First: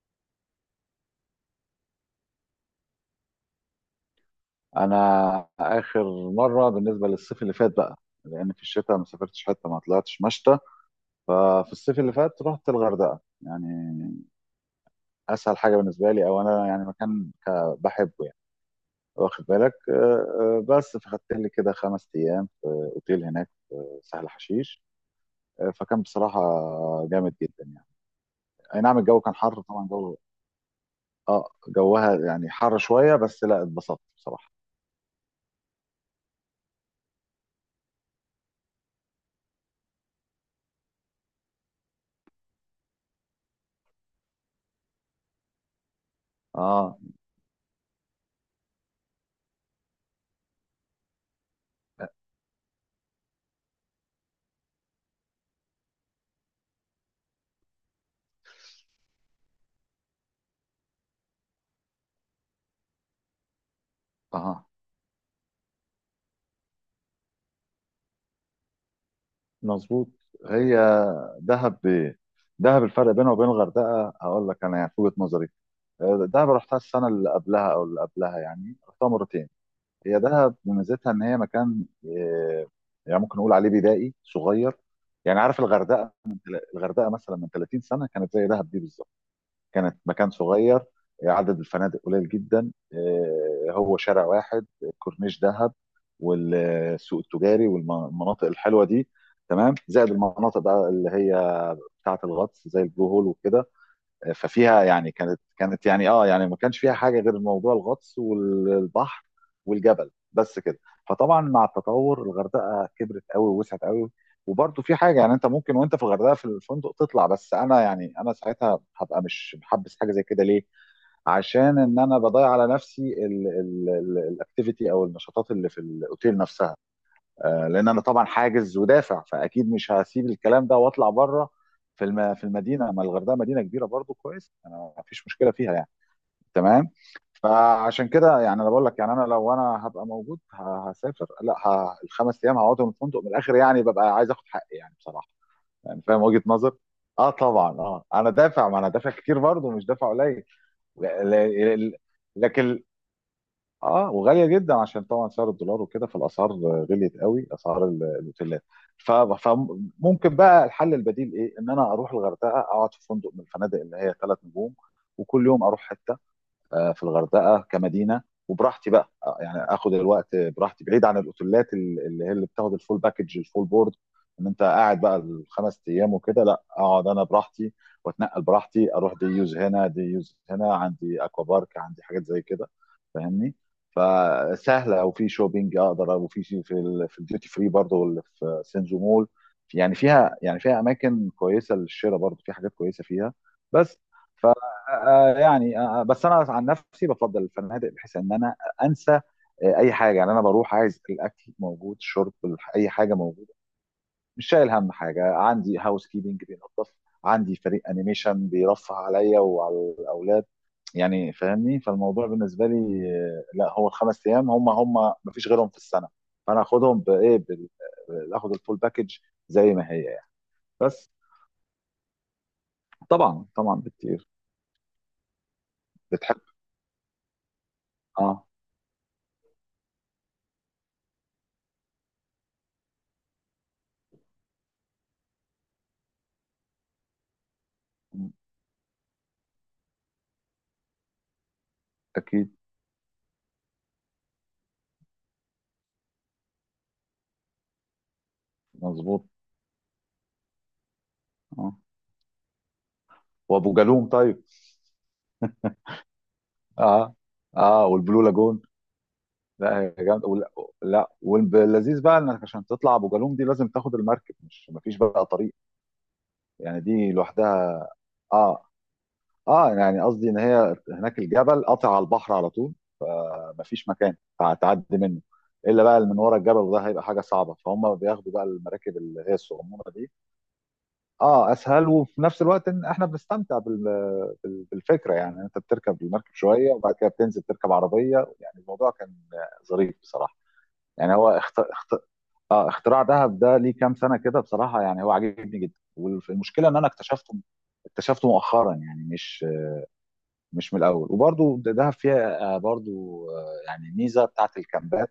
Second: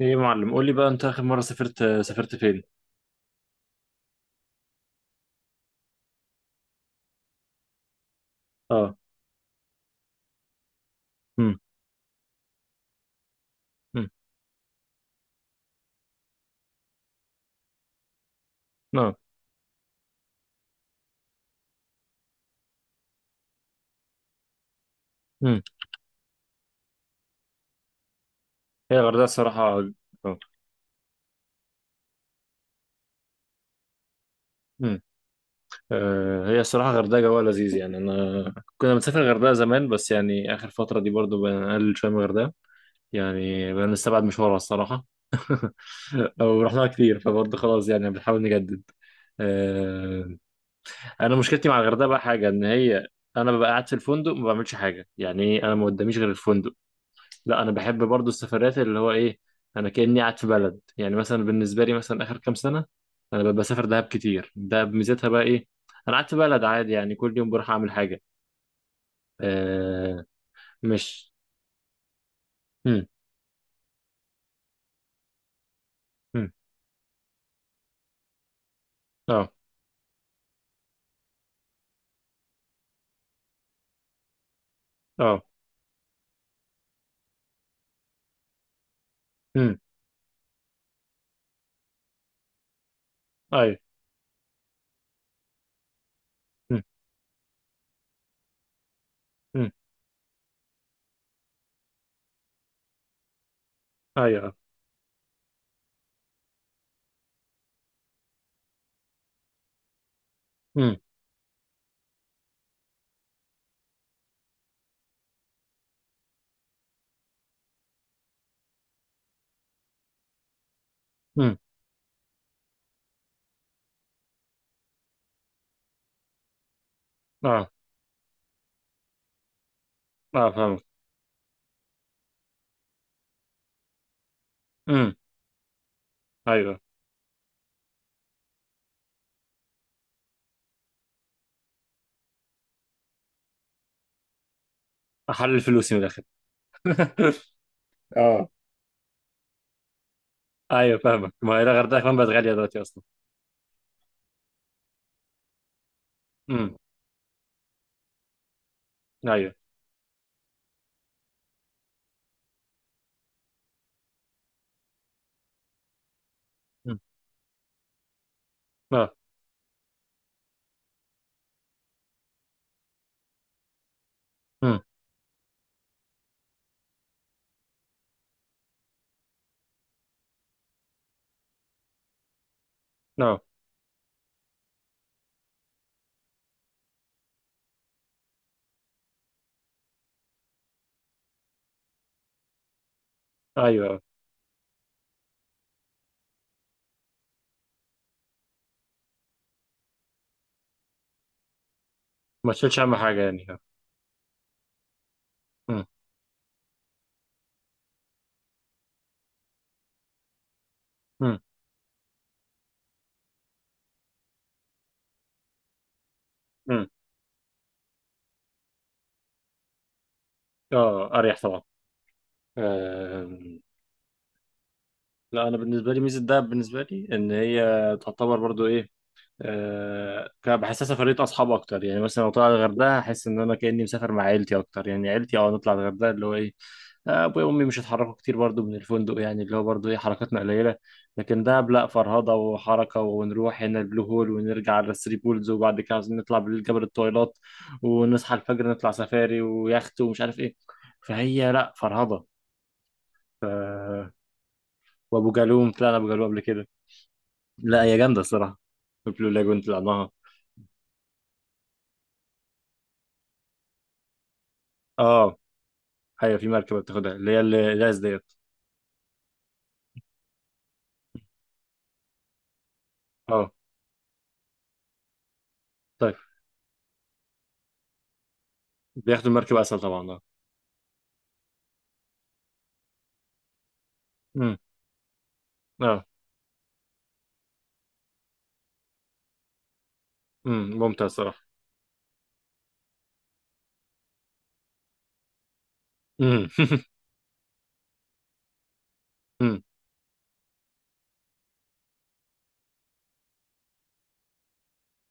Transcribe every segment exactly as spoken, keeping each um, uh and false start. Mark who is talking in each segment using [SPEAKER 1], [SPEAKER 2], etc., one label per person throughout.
[SPEAKER 1] ايه يا معلم، قول لي بقى، انت اخر مره سافرت سافرت فين؟
[SPEAKER 2] انا اخر مره، بالنسبه للصيف اللي فات بقى، لان في
[SPEAKER 1] اه.
[SPEAKER 2] الشتاء ما سافرتش، حته ما طلعتش مشتى.
[SPEAKER 1] امم.
[SPEAKER 2] ففي الصيف اللي فات رحت الغردقه،
[SPEAKER 1] امم.
[SPEAKER 2] يعني اسهل حاجه بالنسبه لي، او انا يعني مكان ك- بحبه يعني،
[SPEAKER 1] اه.
[SPEAKER 2] واخد بالك. آه، آه، بس فخدت لي كده خمس ايام في اوتيل هناك، في سهل حشيش.
[SPEAKER 1] امم.
[SPEAKER 2] آه، فكان بصراحه جامد جدا يعني. اي
[SPEAKER 1] هي
[SPEAKER 2] نعم، الجو
[SPEAKER 1] الغردقه
[SPEAKER 2] كان حر
[SPEAKER 1] الصراحه.
[SPEAKER 2] طبعا، جو
[SPEAKER 1] اه.
[SPEAKER 2] اه جوها يعني حر شويه، بس لا اتبسطت بصراحه.
[SPEAKER 1] امم. آه، هي الصراحه الغردقه جوها لذيذ، يعني انا كنا بنسافر الغردقه زمان، بس يعني اخر فتره دي برضو بنقلل شويه من الغردقه. يعني بنستبعد مشوارها الصراحه. او رحناها
[SPEAKER 2] اه،
[SPEAKER 1] كتير، فبرضو خلاص يعني بنحاول نجدد. آه، انا مشكلتي مع الغردقه بقى حاجه ان هي، انا ببقى قاعد في الفندق ما بعملش حاجه، يعني ايه، انا ما قداميش غير الفندق. لا انا بحب برضو السفرات، اللي هو ايه، انا كاني قاعد في بلد. يعني مثلا بالنسبه لي، مثلا اخر كام سنه انا ببقى بسافر دهب كتير.
[SPEAKER 2] اه،
[SPEAKER 1] دهب ميزتها بقى ايه؟ انا قاعد في بلد عادي، يعني كل يوم بروح اعمل حاجه.
[SPEAKER 2] مظبوط.
[SPEAKER 1] آه.
[SPEAKER 2] هي
[SPEAKER 1] مش...
[SPEAKER 2] دهب ب... دهب
[SPEAKER 1] مم.
[SPEAKER 2] الفرق بينها وبين الغردقه هقول لك انا، يعني في وجهه نظري، آه، دهب
[SPEAKER 1] مم.
[SPEAKER 2] رحتها السنه اللي قبلها او اللي قبلها، يعني رحتها مرتين.
[SPEAKER 1] اه.
[SPEAKER 2] هي دهب ميزتها ان هي مكان، آه، يعني ممكن نقول عليه بدائي صغير. يعني
[SPEAKER 1] اه.
[SPEAKER 2] عارف الغردقه من تل... الغردقه مثلا من 30 سنه كانت زي دهب دي بالظبط.
[SPEAKER 1] مم.
[SPEAKER 2] كانت مكان صغير، عدد الفنادق قليل جدا، آه،
[SPEAKER 1] ايوه.
[SPEAKER 2] هو شارع واحد، كورنيش دهب،
[SPEAKER 1] مم.
[SPEAKER 2] والسوق التجاري والمناطق الحلوه دي.
[SPEAKER 1] مم.
[SPEAKER 2] تمام، زائد المناطق بقى اللي هي بتاعه الغطس، زي البلو هول وكده.
[SPEAKER 1] ايوه.
[SPEAKER 2] ففيها يعني كانت كانت يعني اه يعني ما كانش فيها حاجه غير موضوع الغطس والبحر والجبل، بس كده.
[SPEAKER 1] مم.
[SPEAKER 2] فطبعا مع التطور الغردقه كبرت قوي ووسعت قوي، وبرضه في حاجه، يعني انت ممكن وانت في الغردقه في الفندق تطلع، بس انا يعني انا ساعتها هبقى مش محبس حاجه زي كده، ليه؟
[SPEAKER 1] مم.
[SPEAKER 2] عشان ان انا بضيع على نفسي الاكتيفيتي او النشاطات اللي في الاوتيل نفسها، آه،
[SPEAKER 1] اه.
[SPEAKER 2] لان انا طبعا حاجز ودافع، فاكيد مش هسيب
[SPEAKER 1] اه
[SPEAKER 2] الكلام ده
[SPEAKER 1] فاهمك.
[SPEAKER 2] واطلع بره. في الم... في المدينه، ما الغردقه مدينه كبيره برضو، كويس، انا ما
[SPEAKER 1] مم.
[SPEAKER 2] فيش مشكله فيها يعني.
[SPEAKER 1] ايوه.
[SPEAKER 2] تمام. فعشان كده يعني انا بقول لك، يعني انا لو انا هبقى موجود ه- هسافر، لا ه... الخمس ايام هقعدهم في الفندق من الاخر، يعني ببقى عايز اخد حقي يعني بصراحه.
[SPEAKER 1] احلل فلوسي من
[SPEAKER 2] يعني فاهم
[SPEAKER 1] الاخر.
[SPEAKER 2] وجهه نظر. اه طبعا، اه انا
[SPEAKER 1] اه.
[SPEAKER 2] دافع، ما انا دافع كتير برضو، مش دافع قليل.
[SPEAKER 1] ايوه
[SPEAKER 2] ل...
[SPEAKER 1] فاهمك، ما هي
[SPEAKER 2] ل... ل...
[SPEAKER 1] الغردقه كمان بقت غاليه دلوقتي
[SPEAKER 2] لكن
[SPEAKER 1] اصلا.
[SPEAKER 2] اه، وغاليه جدا عشان طبعا سعر الدولار وكده، فالاسعار
[SPEAKER 1] امم.
[SPEAKER 2] غليت قوي، اسعار ال- الاوتيلات. ف-
[SPEAKER 1] ايوه.
[SPEAKER 2] فممكن بقى الحل البديل ايه؟ ان انا اروح الغردقه، اقعد في فندق من الفنادق اللي هي ثلاث نجوم، وكل يوم اروح حته، آه،
[SPEAKER 1] مم.
[SPEAKER 2] في الغردقه كمدينه، وبراحتي بقى،
[SPEAKER 1] اه.
[SPEAKER 2] آه، يعني اخد الوقت براحتي بعيد عن الاوتيلات اللي هي اللي بتاخد الفول باكج، الفول بورد، ان انت
[SPEAKER 1] امم.
[SPEAKER 2] قاعد بقى الخمس ايام وكده. لا، اقعد انا براحتي، واتنقل براحتي، اروح دي يوز هنا، دي يوز هنا، عندي اكوا بارك، عندي حاجات زي كده،
[SPEAKER 1] اه.
[SPEAKER 2] فاهمني. فسهله، وفي شوبينج اقدر، وفي شيء في ال في الديوتي فري برضه، واللي في سينزو مول، يعني فيها، يعني فيها اماكن كويسه للشراء، برضه في حاجات كويسه فيها. بس
[SPEAKER 1] ايوه.
[SPEAKER 2] آه، آه، يعني آه، آه، بس انا عن نفسي بفضل الفنادق، بحيث ان انا انسى آه، اي حاجه، يعني انا بروح عايز الاكل موجود، الشرب،
[SPEAKER 1] ما
[SPEAKER 2] الح-
[SPEAKER 1] تشيلش
[SPEAKER 2] اي
[SPEAKER 1] اهم
[SPEAKER 2] حاجه
[SPEAKER 1] حاجه يعني.
[SPEAKER 2] موجوده. مش شايل هم حاجه، عندي
[SPEAKER 1] امم.
[SPEAKER 2] هاوس كيبنج بينظف، عندي فريق انيميشن بيرفه عليا وعلى الاولاد. يعني
[SPEAKER 1] امم.
[SPEAKER 2] فاهمني، فالموضوع بالنسبه لي، آه، لا، هو الخمس ايام هم، هم مفيش غيرهم في السنه، فانا
[SPEAKER 1] امم.
[SPEAKER 2] اخدهم بايه بال- آه، اخد الفول باكج زي ما هي يعني.
[SPEAKER 1] اه
[SPEAKER 2] بس.
[SPEAKER 1] اريح طبعا.
[SPEAKER 2] طبعا،
[SPEAKER 1] آم،
[SPEAKER 2] طبعا بكتير.
[SPEAKER 1] لا انا بالنسبه لي، ميزه
[SPEAKER 2] بتحب.
[SPEAKER 1] دهب بالنسبه لي ان هي تعتبر
[SPEAKER 2] اه،
[SPEAKER 1] برضو إيه، آه، كان بحسها سفرية أصحاب أكتر، يعني مثلا لو طلع الغردقة هحس إن أنا كأني مسافر مع عيلتي أكتر. يعني عيلتي أه نطلع الغردقة اللي هو إيه، آه، أبويا وأمي مش هيتحركوا كتير برضو من الفندق، يعني اللي هو برضو إيه، حركاتنا قليلة. لكن دهب لأ، فرهضة
[SPEAKER 2] اكيد.
[SPEAKER 1] وحركة، ونروح هنا البلو هول ونرجع على الثري بولز، وبعد كده عايزين نطلع بالليل جبل الطويلات، ونصحى الفجر نطلع
[SPEAKER 2] مظبوط.
[SPEAKER 1] سفاري ويخت ومش عارف إيه. فهي لأ،
[SPEAKER 2] اه،
[SPEAKER 1] فرهضة.
[SPEAKER 2] وابو جالوم
[SPEAKER 1] ف...
[SPEAKER 2] طيب.
[SPEAKER 1] وأبو جالوم طلعنا أبو جالوم قبل كده.
[SPEAKER 2] اه،
[SPEAKER 1] لأ
[SPEAKER 2] اه،
[SPEAKER 1] هي جامدة
[SPEAKER 2] والبلو
[SPEAKER 1] الصراحة،
[SPEAKER 2] لاجون.
[SPEAKER 1] البلو لاجون
[SPEAKER 2] لا يا
[SPEAKER 1] طلعناها.
[SPEAKER 2] جامد، ولا لا، واللذيذ بقى انك عشان تطلع ابو جالوم دي لازم تاخد المركب، مش مفيش بقى
[SPEAKER 1] اه.
[SPEAKER 2] طريق.
[SPEAKER 1] ايوه في مركبه
[SPEAKER 2] يعني
[SPEAKER 1] بتاخدها،
[SPEAKER 2] دي
[SPEAKER 1] اللي هي ال-
[SPEAKER 2] لوحدها.
[SPEAKER 1] الاس ديت.
[SPEAKER 2] اه، اه، يعني قصدي ان هي هناك الجبل قاطع على البحر على طول،
[SPEAKER 1] اه.
[SPEAKER 2] فمفيش مكان هتعدي منه، الا بقى اللي
[SPEAKER 1] طيب،
[SPEAKER 2] من ورا الجبل، وده هيبقى حاجه صعبه، فهم بياخدوا بقى المراكب اللي
[SPEAKER 1] بياخدوا
[SPEAKER 2] هي
[SPEAKER 1] المركبه اسهل
[SPEAKER 2] الصغنونه
[SPEAKER 1] طبعا.
[SPEAKER 2] دي.
[SPEAKER 1] اه.
[SPEAKER 2] اه، اسهل وفي نفس الوقت ان احنا بنستمتع بال-
[SPEAKER 1] امم.
[SPEAKER 2] بال- بالفكره، يعني انت بتركب
[SPEAKER 1] اه.
[SPEAKER 2] المركب شويه وبعد كده بتنزل تركب عربيه، يعني الموضوع كان ظريف بصراحه.
[SPEAKER 1] امم ممتاز
[SPEAKER 2] يعني هو
[SPEAKER 1] صراحه.
[SPEAKER 2] اخت... اخت... اه اختراع دهب ده ليه كام سنه كده بصراحه، يعني هو عاجبني جدا،
[SPEAKER 1] امم.
[SPEAKER 2] والمشكله ان انا اكتشفته، اكتشفته مؤخرا، يعني مش
[SPEAKER 1] امم.
[SPEAKER 2] مش من الاول. وبرضو دهب فيها، آه، برضو آه، يعني ميزه بتاعت الكامبات،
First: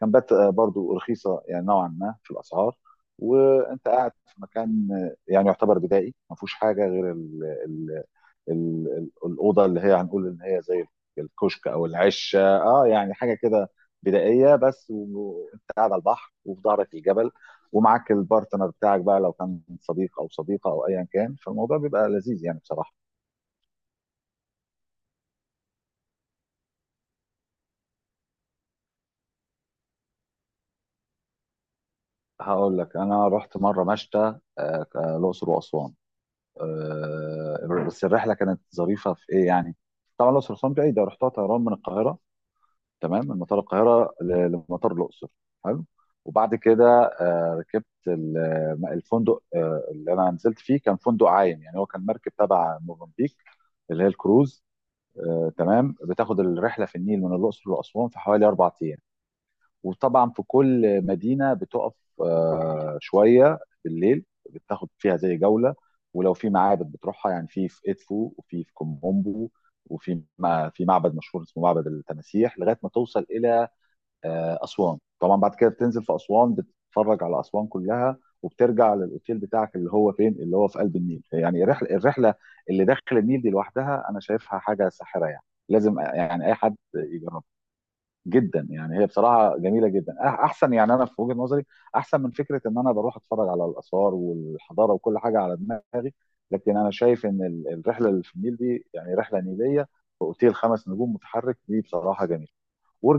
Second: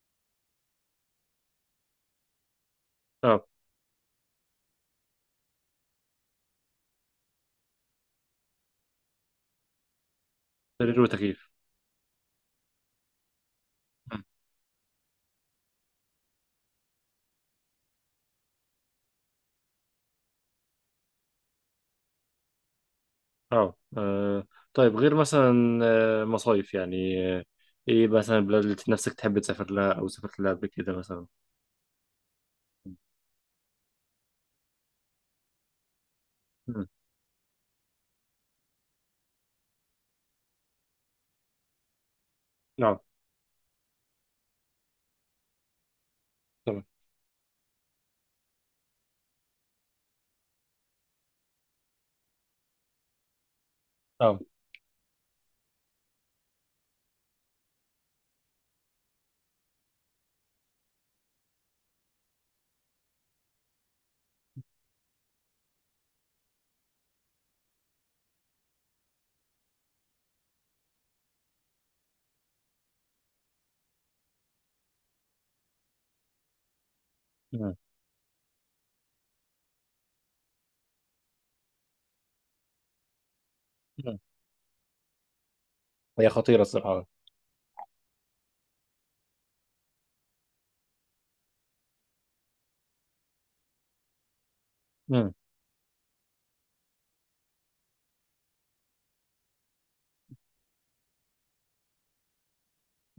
[SPEAKER 2] كامبات آه، برضو رخيصه يعني نوعا ما في الاسعار.
[SPEAKER 1] اه
[SPEAKER 2] وانت قاعد في مكان، آه، يعني يعتبر بدائي، ما فيهوش حاجه غير ال ال ال ال الاوضه اللي هي هنقول ان هي زي
[SPEAKER 1] سرير وتكييف.
[SPEAKER 2] الكشك او العشه، اه يعني حاجه كده
[SPEAKER 1] أمم.
[SPEAKER 2] بدائيه، بس وانت قاعد على البحر وفي ظهرك الجبل، ومعاك البارتنر بتاعك بقى، لو كان صديق او صديقه او ايا كان، فالموضوع بيبقى لذيذ يعني بصراحه.
[SPEAKER 1] اه. آه. طيب غير مثلا، آه، مصايف يعني، آه، ايه مثلا البلاد اللي نفسك تحب تسافر لها او سافرت لها قبل كده مثلا؟
[SPEAKER 2] هقول لك، انا رحت مره مشتى، آه، ك- الاقصر واسوان.
[SPEAKER 1] امم.
[SPEAKER 2] آه، بس الرحله كانت ظريفه في ايه يعني. طبعا الاقصر واسوان بعيده، رحتها طيران من القاهره،
[SPEAKER 1] اه.
[SPEAKER 2] تمام، من مطار القاهره ل- لمطار الاقصر. حلو. وبعد
[SPEAKER 1] تمام.
[SPEAKER 2] كده، آه، ركبت ال- الفندق، آه، اللي انا نزلت فيه كان فندق عايم، يعني هو كان مركب تبع موزمبيق، اللي هي
[SPEAKER 1] اه.
[SPEAKER 2] الكروز. آه، تمام، بتاخد الرحله في النيل من الاقصر لاسوان في حوالي اربع ايام، وطبعا في كل مدينه بتقف آه، شويه بالليل، بتاخد فيها زي جوله، ولو في معابد بتروحها، يعني في في ادفو وفي في كومبو، وفي ما في معبد مشهور اسمه معبد التماسيح، لغايه ما توصل الى آه، اسوان. طبعا بعد كده بتنزل في اسوان، بتتفرج على اسوان
[SPEAKER 1] امم.
[SPEAKER 2] كلها، وبترجع للاوتيل بتاعك اللي هو فين، اللي هو في قلب النيل. يعني الرحله الرحله اللي داخل النيل دي لوحدها
[SPEAKER 1] أمم.
[SPEAKER 2] انا شايفها حاجه ساحره يعني، لازم
[SPEAKER 1] هي
[SPEAKER 2] يعني اي
[SPEAKER 1] خطيره
[SPEAKER 2] حد
[SPEAKER 1] الصراحه.
[SPEAKER 2] يجربها. جدا يعني، هي بصراحه جميله جدا، أح- احسن يعني، انا في وجهه نظري احسن من فكره ان انا بروح اتفرج على الاثار والحضاره وكل
[SPEAKER 1] امم.
[SPEAKER 2] حاجه على دماغي، لكن انا شايف ان ال- الرحله اللي في النيل دي، يعني رحله نيليه في اوتيل خمس نجوم متحرك، دي بصراحه جميله.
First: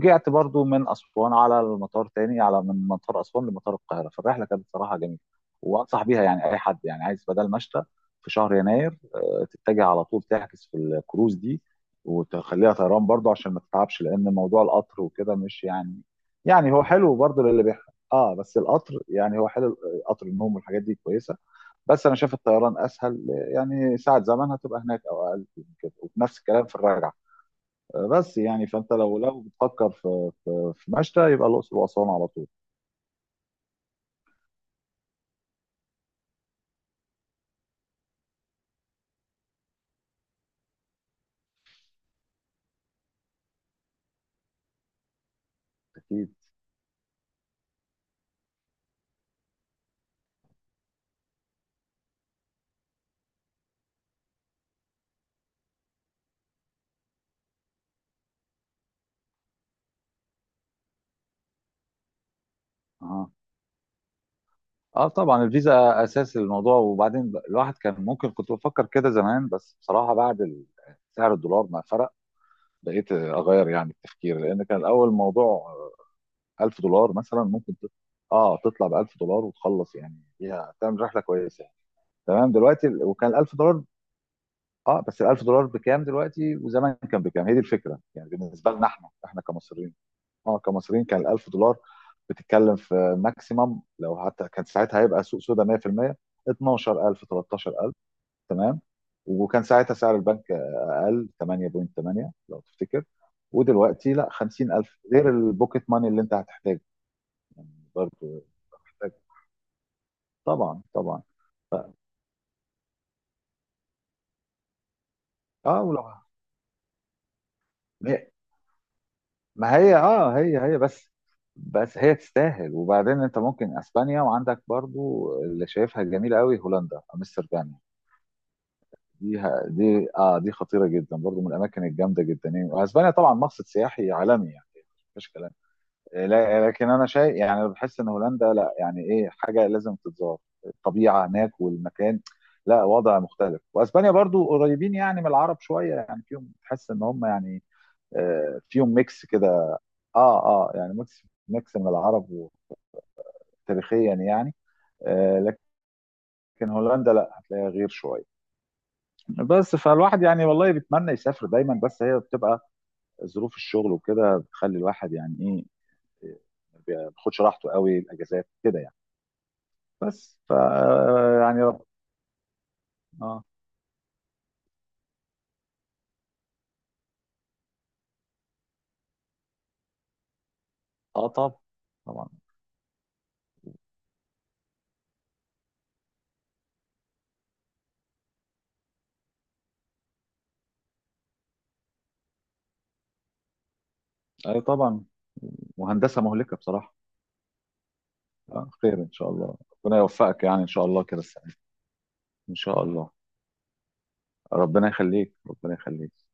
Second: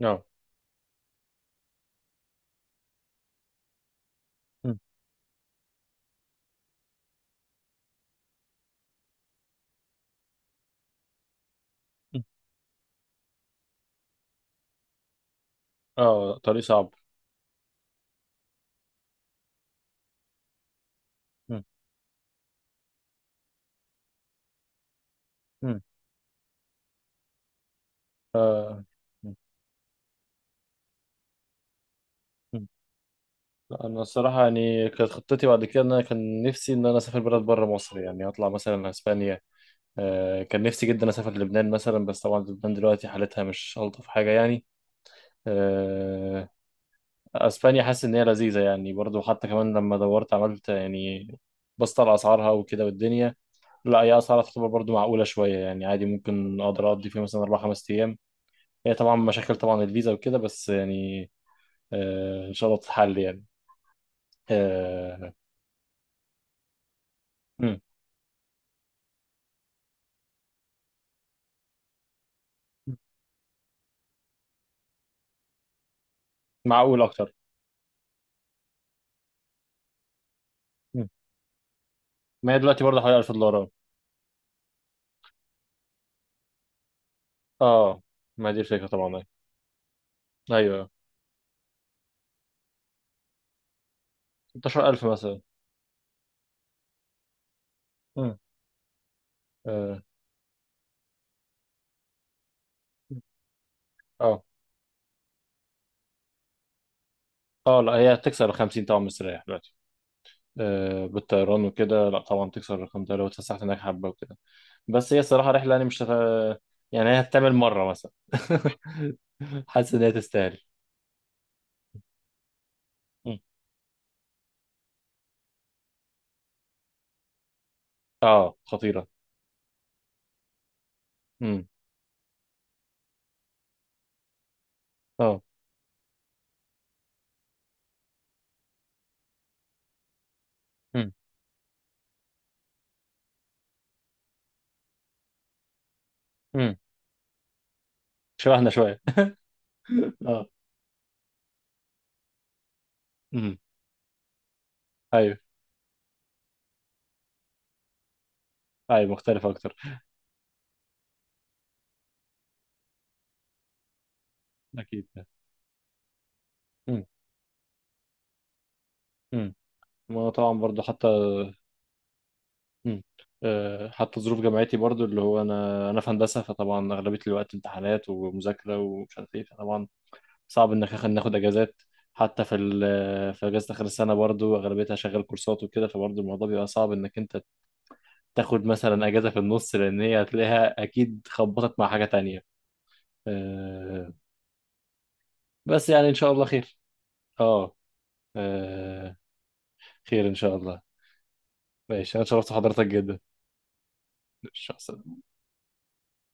[SPEAKER 1] اه.
[SPEAKER 2] برضو من اسوان على المطار تاني، على من مطار اسوان لمطار القاهره، فالرحله كانت
[SPEAKER 1] أمم.
[SPEAKER 2] صراحه جميله، وانصح بيها يعني اي حد يعني عايز بدل مشتى في شهر يناير، آه، تتجه على طول تحجز في الكروز دي، وتخليها طيران برضو عشان ما تتعبش، لان موضوع القطر وكده مش يعني،
[SPEAKER 1] اه طريق
[SPEAKER 2] يعني هو
[SPEAKER 1] صعب.
[SPEAKER 2] حلو برضو للي بيحب. اه، بس القطر يعني هو حلو، قطر النوم والحاجات دي كويسه،
[SPEAKER 1] امم.
[SPEAKER 2] بس انا شايف الطيران اسهل، يعني ساعه زمن هتبقى هناك او اقل من
[SPEAKER 1] أمم.
[SPEAKER 2] كده، وبنفس الكلام في الرجعه. بس يعني،
[SPEAKER 1] آه.
[SPEAKER 2] فانت لو لو بتفكر في في, في مشتى، يبقى الاقصر واسوان على طول.
[SPEAKER 1] لا انا الصراحه يعني كانت خطتي بعد كده ان انا كان نفسي ان انا اسافر بلد بره مصر، يعني اطلع مثلا اسبانيا. آه، كان نفسي جدا اسافر لبنان مثلا، بس طبعا لبنان دلوقتي حالتها مش الطف حاجه يعني.
[SPEAKER 2] اكيد.
[SPEAKER 1] آه، اسبانيا حاسس ان هي لذيذه يعني، برضو حتى كمان لما دورت عملت يعني، بصت على اسعارها وكده والدنيا. لا هي اسعارها تعتبر برضو معقوله شويه، يعني عادي ممكن اقدر اقضي فيها مثلا اربع خمس ايام. هي طبعا مشاكل طبعا الفيزا وكده، بس يعني آه، ان شاء الله تتحل
[SPEAKER 2] اه،
[SPEAKER 1] يعني.
[SPEAKER 2] اه
[SPEAKER 1] آه.
[SPEAKER 2] طبعا، الفيزا اساس الموضوع، وبعدين الواحد
[SPEAKER 1] مم.
[SPEAKER 2] كان ممكن، كنت بفكر كده زمان، بس بصراحه بعد ال- سعر الدولار ما فرق، بقيت اغير يعني التفكير، لان كان الاول الموضوع 1000
[SPEAKER 1] معقول
[SPEAKER 2] دولار
[SPEAKER 1] اكتر.
[SPEAKER 2] مثلا، ممكن تط- اه تطلع ب ألف دولار وتخلص، يعني فيها تعمل
[SPEAKER 1] مم.
[SPEAKER 2] رحله كويسه يعني. تمام،
[SPEAKER 1] ما هي دلوقتي
[SPEAKER 2] دلوقتي
[SPEAKER 1] برضه
[SPEAKER 2] ال-
[SPEAKER 1] حوالي
[SPEAKER 2] وكان
[SPEAKER 1] 1000
[SPEAKER 2] ال 1000
[SPEAKER 1] دولار أهو.
[SPEAKER 2] دولار اه، بس ال ألف دولار بكام دلوقتي، وزمان كان بكام؟ هي دي الفكره
[SPEAKER 1] اه،
[SPEAKER 2] يعني
[SPEAKER 1] ما دي
[SPEAKER 2] بالنسبه
[SPEAKER 1] الفكرة
[SPEAKER 2] لنا، احنا
[SPEAKER 1] طبعا.
[SPEAKER 2] احنا كمصريين. اه
[SPEAKER 1] ايوه
[SPEAKER 2] كمصريين، كان ال ألف دولار بتتكلم في ماكسيمم، لو حتى كان ساعتها،
[SPEAKER 1] ستاشر ألف
[SPEAKER 2] هيبقى
[SPEAKER 1] مثلا.
[SPEAKER 2] سوق سودا، مية في المية، اتناشر ألف، تلتاشر ألف.
[SPEAKER 1] مم.
[SPEAKER 2] تمام، وكان ساعتها
[SPEAKER 1] اه.
[SPEAKER 2] سعر البنك اقل، تمانية فاصلة تمانية لو تفتكر. ودلوقتي لا،
[SPEAKER 1] اه.
[SPEAKER 2] خمسين ألف غير البوكيت ماني اللي انت هتحتاجه يعني.
[SPEAKER 1] اه، لا هي
[SPEAKER 2] برضه
[SPEAKER 1] هتكسر ال خمسين طبعا،
[SPEAKER 2] محتاج.
[SPEAKER 1] مستريح دلوقتي.
[SPEAKER 2] طبعا
[SPEAKER 1] آه
[SPEAKER 2] طبعا.
[SPEAKER 1] بالطيران وكده، لا طبعا تكسر ال خمس تلاف لو اتفسحت هناك حبة وكده. بس هي الصراحة رحلة
[SPEAKER 2] اه
[SPEAKER 1] يعني، مش
[SPEAKER 2] ولو
[SPEAKER 1] هت... يعني هي هتتعمل مرة مثلا.
[SPEAKER 2] هي- ما
[SPEAKER 1] حاسس
[SPEAKER 2] هي،
[SPEAKER 1] ان هي
[SPEAKER 2] اه هي
[SPEAKER 1] تستاهل.
[SPEAKER 2] هي بس، بس هي تستاهل. وبعدين
[SPEAKER 1] مم.
[SPEAKER 2] انت ممكن اسبانيا، وعندك برضو اللي شايفها جميله قوي، هولندا، امستردام
[SPEAKER 1] اه خطيرة.
[SPEAKER 2] دي ه- دي اه دي خطيره جدا برضو، من
[SPEAKER 1] مم.
[SPEAKER 2] الاماكن الجامده جدا يعني، واسبانيا طبعا مقصد سياحي عالمي يعني، مفيش
[SPEAKER 1] اه.
[SPEAKER 2] كلام. آه، لا- آه، لكن انا شايف يعني، أنا بحس ان هولندا لا، يعني ايه حاجه لازم تتزار،
[SPEAKER 1] مم.
[SPEAKER 2] الطبيعه هناك والمكان، لا وضع مختلف. واسبانيا برضو قريبين يعني من العرب شويه، يعني فيهم
[SPEAKER 1] مم.
[SPEAKER 2] تحس ان هم يعني، آه،
[SPEAKER 1] شبهنا
[SPEAKER 2] فيهم
[SPEAKER 1] شوية.
[SPEAKER 2] ميكس كده.
[SPEAKER 1] اه.
[SPEAKER 2] اه، اه، يعني ميكس ميكس من العرب
[SPEAKER 1] مم.
[SPEAKER 2] تاريخيا يعني،
[SPEAKER 1] ايوه.
[SPEAKER 2] آه، لكن هولندا لا، هتلاقيها غير شويه.
[SPEAKER 1] ايوه مختلف اكتر.
[SPEAKER 2] بس فالواحد يعني والله بيتمنى يسافر دايما، بس هي بتبقى ظروف الشغل وكده، بتخلي
[SPEAKER 1] اكيد.
[SPEAKER 2] الواحد يعني ايه، ما
[SPEAKER 1] مم.
[SPEAKER 2] بياخدش راحته قوي الاجازات كده يعني.
[SPEAKER 1] مم. ما هو
[SPEAKER 2] بس ف،
[SPEAKER 1] طبعا برضه حتى.
[SPEAKER 2] يعني رب.
[SPEAKER 1] مم.
[SPEAKER 2] اه،
[SPEAKER 1] آه، حتى ظروف جامعتي برضو اللي هو انا انا في هندسه، فطبعا اغلبيه الوقت امتحانات ومذاكره ومش عارف ايه، فطبعا صعب انك آخد-
[SPEAKER 2] اه
[SPEAKER 1] ناخد
[SPEAKER 2] طب،
[SPEAKER 1] اجازات.
[SPEAKER 2] طبعا.
[SPEAKER 1] حتى في ال- في اجازه اخر السنه برضو اغلبيتها شغال كورسات وكده، فبرضو الموضوع بيبقى صعب انك انت تاخد مثلا اجازه في النص، لان هي هتلاقيها اكيد خبطت مع حاجه تانية. آه،
[SPEAKER 2] اي طبعا،
[SPEAKER 1] بس يعني ان
[SPEAKER 2] وهندسه
[SPEAKER 1] شاء الله
[SPEAKER 2] مهلكه
[SPEAKER 1] خير.
[SPEAKER 2] بصراحه.
[SPEAKER 1] اه.
[SPEAKER 2] آه، خير ان
[SPEAKER 1] آه،
[SPEAKER 2] شاء الله. ربنا
[SPEAKER 1] خير ان
[SPEAKER 2] يوفقك
[SPEAKER 1] شاء
[SPEAKER 2] يعني، ان
[SPEAKER 1] الله.
[SPEAKER 2] شاء الله كده السنه دي.
[SPEAKER 1] ماشي، انا شرفت
[SPEAKER 2] ان شاء
[SPEAKER 1] حضرتك
[SPEAKER 2] الله،
[SPEAKER 1] جدا. ماشي، مع
[SPEAKER 2] ربنا
[SPEAKER 1] السلامة.
[SPEAKER 2] يخليك، ربنا يخليك.